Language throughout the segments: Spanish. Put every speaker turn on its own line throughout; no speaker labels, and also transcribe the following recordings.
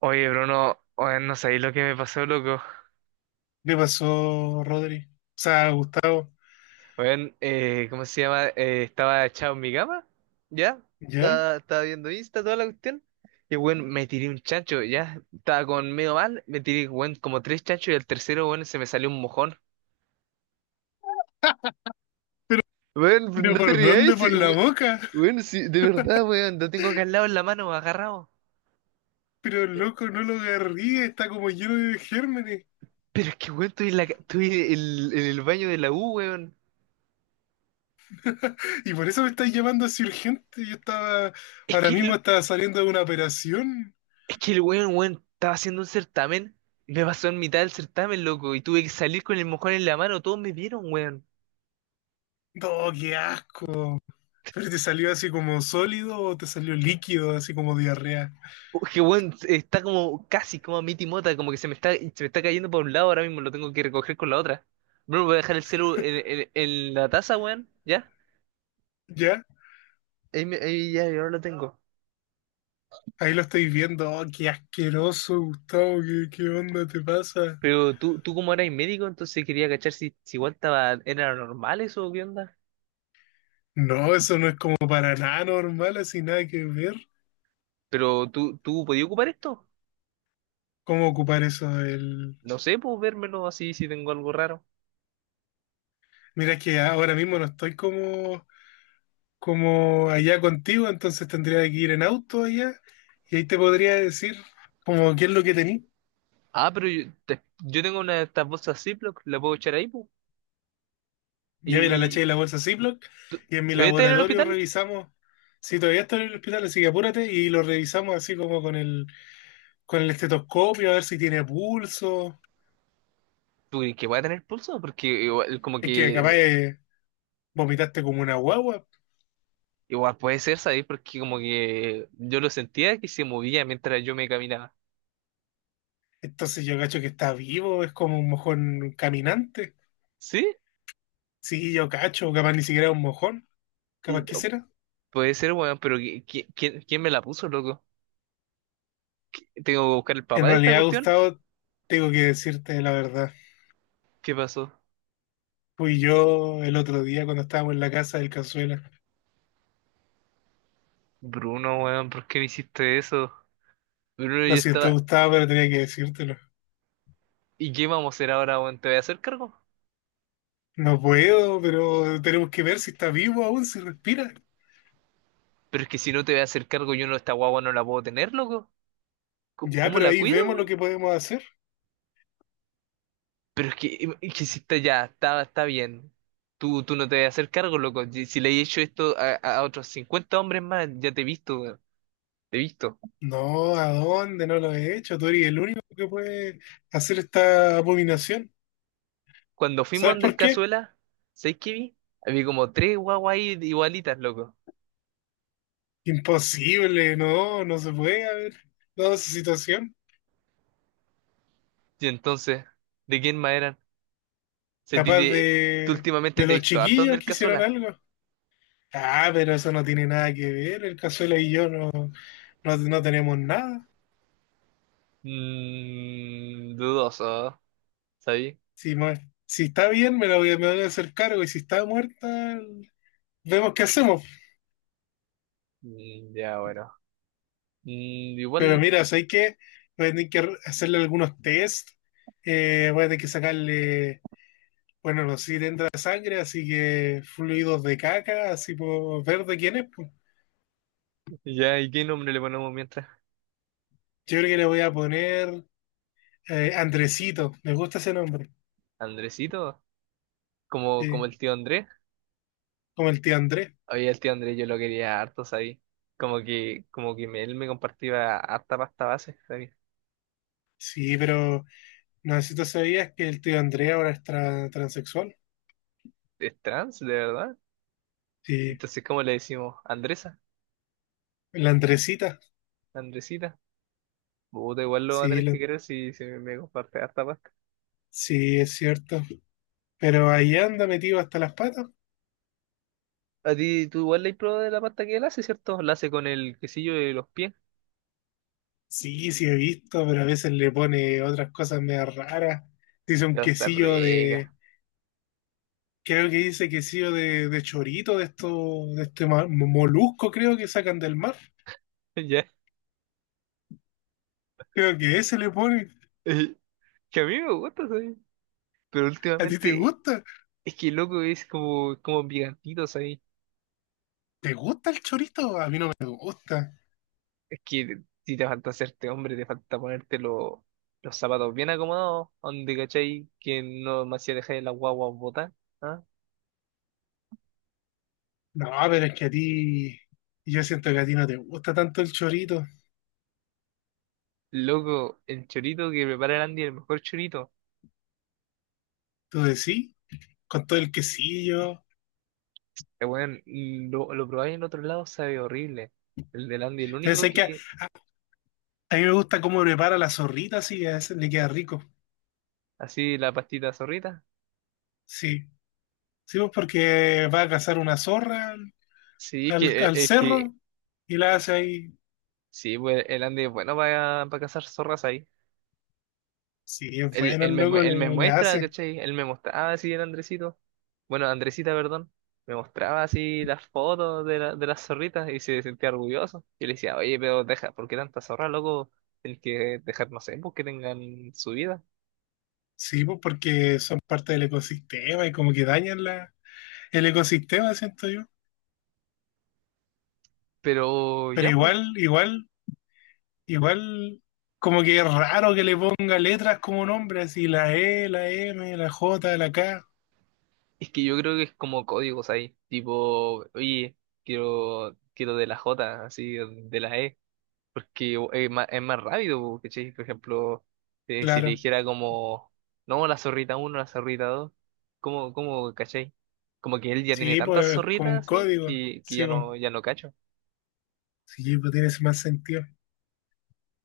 Oye, Bruno, oye, no sabéis lo que me pasó, loco.
¿Le pasó Rodri? O sea, Gustavo.
Oye, ¿cómo se llama? Estaba echado en mi cama, ¿ya?
¿Ya?
Estaba viendo Insta, toda la cuestión. Y, bueno, me tiré un chancho, ¿ya? Estaba con medio mal, me tiré, bueno, como tres chanchos y el tercero, bueno, se me salió un mojón. Bueno,
¿Pero
no te
por
rías,
dónde? ¿Por
sí,
la boca?
weón, sí, de verdad, weón, lo tengo acá al lado en la mano, agarrado.
Pero loco no lo agarrí, está como lleno de gérmenes.
Pero es que, weón, estoy en, estoy en el baño de la U, weón.
Y por eso me estáis llamando así urgente. Yo estaba,
Es
ahora
que
mismo estaba saliendo de una operación.
Es que el weón, weón, estaba haciendo un certamen, me pasó en mitad del certamen, loco, y tuve que salir con el mojón en la mano, todos me vieron, weón.
¡Oh, qué asco! ¿Pero te salió así como sólido o te salió líquido, así como diarrea?
Oh, que weón, está como casi como a mi timota, como que se me está cayendo por un lado, ahora mismo lo tengo que recoger con la otra. Bruno, voy a dejar el celu en, en la taza, weón, ¿ya?
¿Ya?
Ahí, ahí ya, yo ahora lo tengo.
Ahí lo estoy viendo. ¡Oh, qué asqueroso, Gustavo! ¿Qué, qué onda te pasa?
Pero tú como eras médico, entonces quería cachar si, si igual estaba, era normal eso, o ¿qué onda?
No, eso no es como para nada normal, así nada que ver.
Pero tú podías ocupar esto.
Cómo ocupar eso. El...
No sé, puedo vérmelo así si tengo algo raro.
Mira, es que ahora mismo no estoy como, como allá contigo, entonces tendría que ir en auto allá y ahí te podría decir como qué es lo que tení.
Ah, pero yo, yo tengo una de estas bolsas Ziploc, la puedo echar ahí, pu. ¿Y
Ya mira, la eché de la bolsa Ziploc y en mi
te voy a tener en el
laboratorio
hospital?
revisamos. Si todavía está en el hospital, así que apúrate y lo revisamos así como con el estetoscopio, a ver si tiene pulso.
¿Tú crees que voy a tener pulso? Porque igual, como
Es que
que,
capaz vomitaste como una guagua.
igual puede ser, ¿sabes? Porque como que yo lo sentía que se movía mientras yo me caminaba.
Entonces yo cacho que está vivo, es como un mojón caminante.
¿Sí?
Sí, yo cacho, capaz ni siquiera un mojón, capaz
Y-
que será.
Puede ser, weón, pero ¿quién, quién me la puso, loco? ¿Tengo que buscar el
En
papá de esta
realidad,
cuestión?
Gustavo, tengo que decirte la verdad.
¿Qué pasó?
Fui yo el otro día cuando estábamos en la casa del Cazuela.
Bruno, weón, ¿por qué me hiciste eso? Bruno,
Lo
yo
siento,
estaba…
Gustavo, pero tenía que decírtelo.
¿Y qué vamos a hacer ahora, weón? ¿Te voy a hacer cargo?
No puedo, pero tenemos que ver si está vivo aún, si respira.
Pero es que si no te voy a hacer cargo, yo no, esta guagua no la puedo tener, loco. ¿Cómo
Ya,
cómo
pero
la
ahí
cuido,
vemos lo
güey?
que podemos hacer.
Pero es que si está ya, está bien. Tú no te vas a hacer cargo, loco. Si le he hecho esto a otros cincuenta hombres más, ya te he visto, weón. Te he visto.
No, ¿a dónde? No lo he hecho. Tú eres el único que puede hacer esta abominación.
Cuando fuimos
¿Sabes
donde el
por qué?
Cazuela, ¿sabes qué vi? Había como tres guaguas ahí igualitas, loco.
Imposible, no, no se puede haber dado esa situación.
Y entonces, ¿de quién más eran? Se ti
Capaz
de- ¿Tú últimamente
de
te he
los
visto harto donde
chiquillos
el
que hicieron
Cazuela?
algo. Ah, pero eso no tiene nada que ver. El Cazuela y yo no, no, no tenemos nada.
Mmm, dudoso, ¿sabes?
Si, mo- si está bien, me lo voy, me voy a hacer cargo. Y si está muerta, vemos qué hacemos.
Mm, ya, bueno. Mm,
Pero
igual,
mira, o sea, hay que, voy a tener que hacerle algunos test. Voy a tener que sacarle, bueno, no sé si le entra sangre, así que fluidos de caca, así por ver de quién es, pues.
ya, ¿y qué nombre le ponemos mientras?
Yo creo que le voy a poner Andresito. Me gusta ese nombre.
¿Andresito? Como, como
Sí,
el tío Andrés.
como el tío Andrés.
Oye, el tío Andrés yo lo quería harto, ¿sabes? Como que, él me compartía harta pasta base, ¿sabes?
Sí, pero no sé si tú sabías que el tío Andrés ahora es transexual.
Es trans, de verdad.
Sí,
Entonces, ¿cómo le decimos? Andresa,
la Andresita.
Andresita. Puta, igual lo va a
Sí,
tener que
la-
querer si, si me comparte harta pasta.
sí, es cierto. Pero ahí anda metido hasta las patas.
A ti, tú igual le has probado de la pasta que él hace, ¿cierto? La hace con el quesillo de los pies.
Sí, sí he visto, pero a veces le pone otras cosas medio raras. Dice un
Pero está
quesillo de,
rica.
creo que dice quesillo de chorito, de esto, de este molusco, creo que sacan del mar.
Ya.
Creo que ese le pone.
Eh, Que a mí me gusta, ¿sabes? Pero
¿A ti te
últimamente,
gusta?
es que loco es como, como picantito, ¿sabes?
¿Te gusta el chorito? A mí no me gusta.
Es que si te falta hacerte hombre, te falta ponerte los zapatos bien acomodados, donde cachai que no me hacía dejar la guagua botar. ¿Ah?
No, pero es que a ti, yo siento que a ti no te gusta tanto el chorito.
Loco, el chorito que prepara el Andy, el mejor chorito.
¿Tú decís? Sí, con todo el quesillo.
Weón, lo probáis en otro lado, sabe horrible. El del Andy, el
Pero
único
sé que a,
que,
a mí me gusta cómo prepara la zorrita, así que a veces le queda rico.
así la pastita zorrita.
Sí. Sí, pues porque va a cazar una zorra
Sí, es
al,
que,
al
es que,
cerro y la hace ahí.
sí, pues el Andy es bueno para cazar zorras ahí.
Sí, es
Él,
bueno el loco,
él me
le
muestra,
hace.
¿cachai? Él me mostraba así el Andresito. Bueno, Andresita, perdón. Me mostraba así las fotos de, de las zorritas y se sentía orgulloso. Y le decía, oye, pero deja, ¿por qué tanta zorra, loco? El que dejar, no sé, pues que tengan su vida.
Sí, pues porque son parte del ecosistema y como que dañan la, el ecosistema, siento yo.
Pero
Pero
ya, pues,
igual, como que es raro que le ponga letras como nombre, así la E, la M, la J, la K.
es que yo creo que es como códigos ahí. Tipo, oye, quiero de la J, así, de la E. Porque es más rápido, po, ¿cachai? Por ejemplo, si le
Claro.
dijera como, no, la zorrita uno, la zorrita dos, ¿cómo, cómo, cachai? Como que él ya tiene
Sí,
tantas
pues como
zorritas
un
así
código.
que ya no, ya no cacho.
Sí, pues tiene ese más sentido.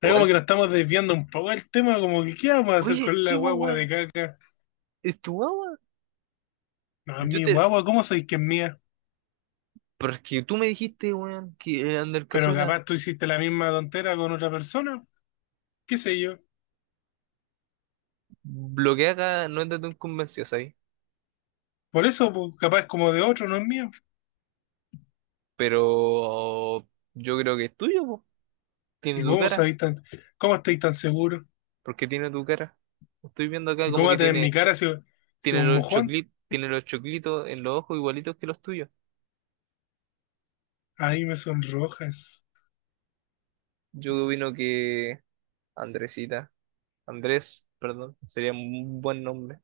Es como
Igual,
que nos estamos desviando un poco del tema, como que ¿qué vamos a hacer
oye,
con la
sí, pues,
guagua de
weón,
caca?
es tu guagua.
No, es
Yo
mi
te,
guagua, ¿cómo sabéis que es mía?
porque tú me dijiste, weón, que Ander
Pero
Cazuela,
capaz tú hiciste la misma tontera con otra persona, qué sé yo.
lo que haga no es de tu convencido, ¿sabes?
Por eso, pues, capaz es como de otro, no es mía.
Pero yo creo que es tuyo, po.
¿Y
Tiene tu
cómo
cara,
sabéis tan, cómo estáis tan seguros?
porque tiene tu cara. Estoy viendo acá
¿Y
como
cómo va a
que
tener mi
tiene.
cara si, si un mojón?
Tiene los choclitos en los ojos igualitos que los tuyos.
Ay, me sonrojas.
Yo opino que Andresita, Andrés, perdón, sería un buen nombre,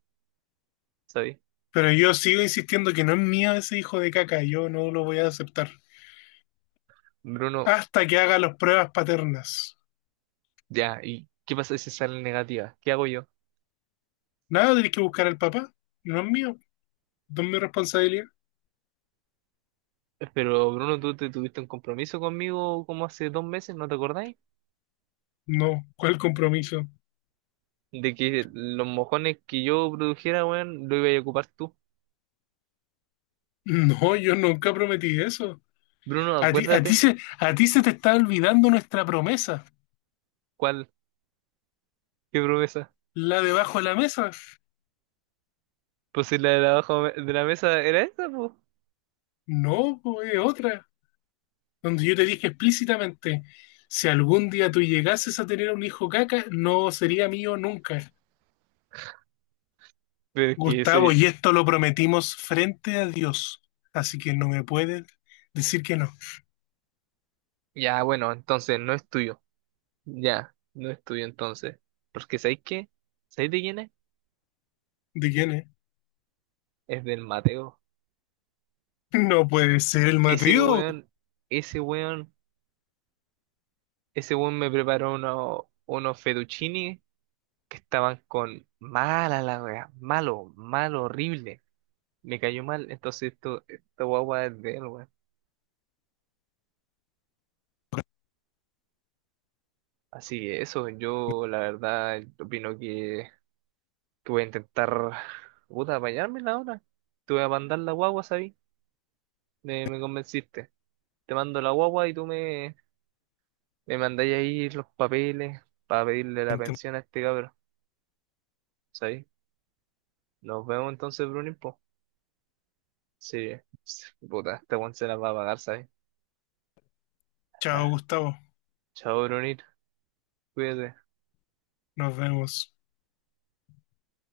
¿sabes?
Pero yo sigo insistiendo que no es mío ese hijo de caca, yo no lo voy a aceptar.
Bruno,
Hasta que haga las pruebas paternas.
ya, ¿y qué pasa si sale negativa? ¿Qué hago yo?
Nada, tenés que buscar al papá. No es mío. No es mi responsabilidad.
Pero Bruno, tú te tuviste un compromiso conmigo como hace dos meses, ¿no te acordáis?
No, ¿cuál compromiso?
De que los mojones que yo produjera, weón, lo iba a ocupar tú.
No, yo nunca prometí eso.
Bruno,
A ti, a ti
acuérdate,
se, a ti se te está olvidando nuestra promesa,
¿cuál? ¿Qué promesa?
la debajo de la mesa.
Pues si la de la abajo de la mesa era esa, pues.
No, po, es otra, donde yo te dije explícitamente, si algún día tú llegases a tener un hijo caca, no sería mío nunca.
Pero es que eso…
Gustavo, y esto lo prometimos frente a Dios, así que no me pueden decir que no.
Ya, bueno, entonces no es tuyo. Ya, no es tuyo entonces. Porque ¿sabéis qué? ¿Sabéis de quién es?
¿De quién es?
Es del Mateo.
No puede ser el
Ese
Mateo.
weón, ese weón, ese weón me preparó unos fettuccini que estaban con mala la wea, malo, malo, horrible. Me cayó mal, entonces esto, esta guagua es de él, weón. Así que eso, yo la verdad opino que voy a intentar, puta, apañármela ahora. Te voy a mandar la guagua, ¿sabí? Me convenciste. Te mando la guagua y tú me, me mandáis ahí los papeles para pedirle la pensión a este cabrón, ¿sabes? Nos vemos entonces, Brunín, po. Sí, sí, puta, este weón se la va a pagar, ¿sabes?
Chao,
Ah,
Gustavo.
chao, Brunín, cuídate.
Nos vemos.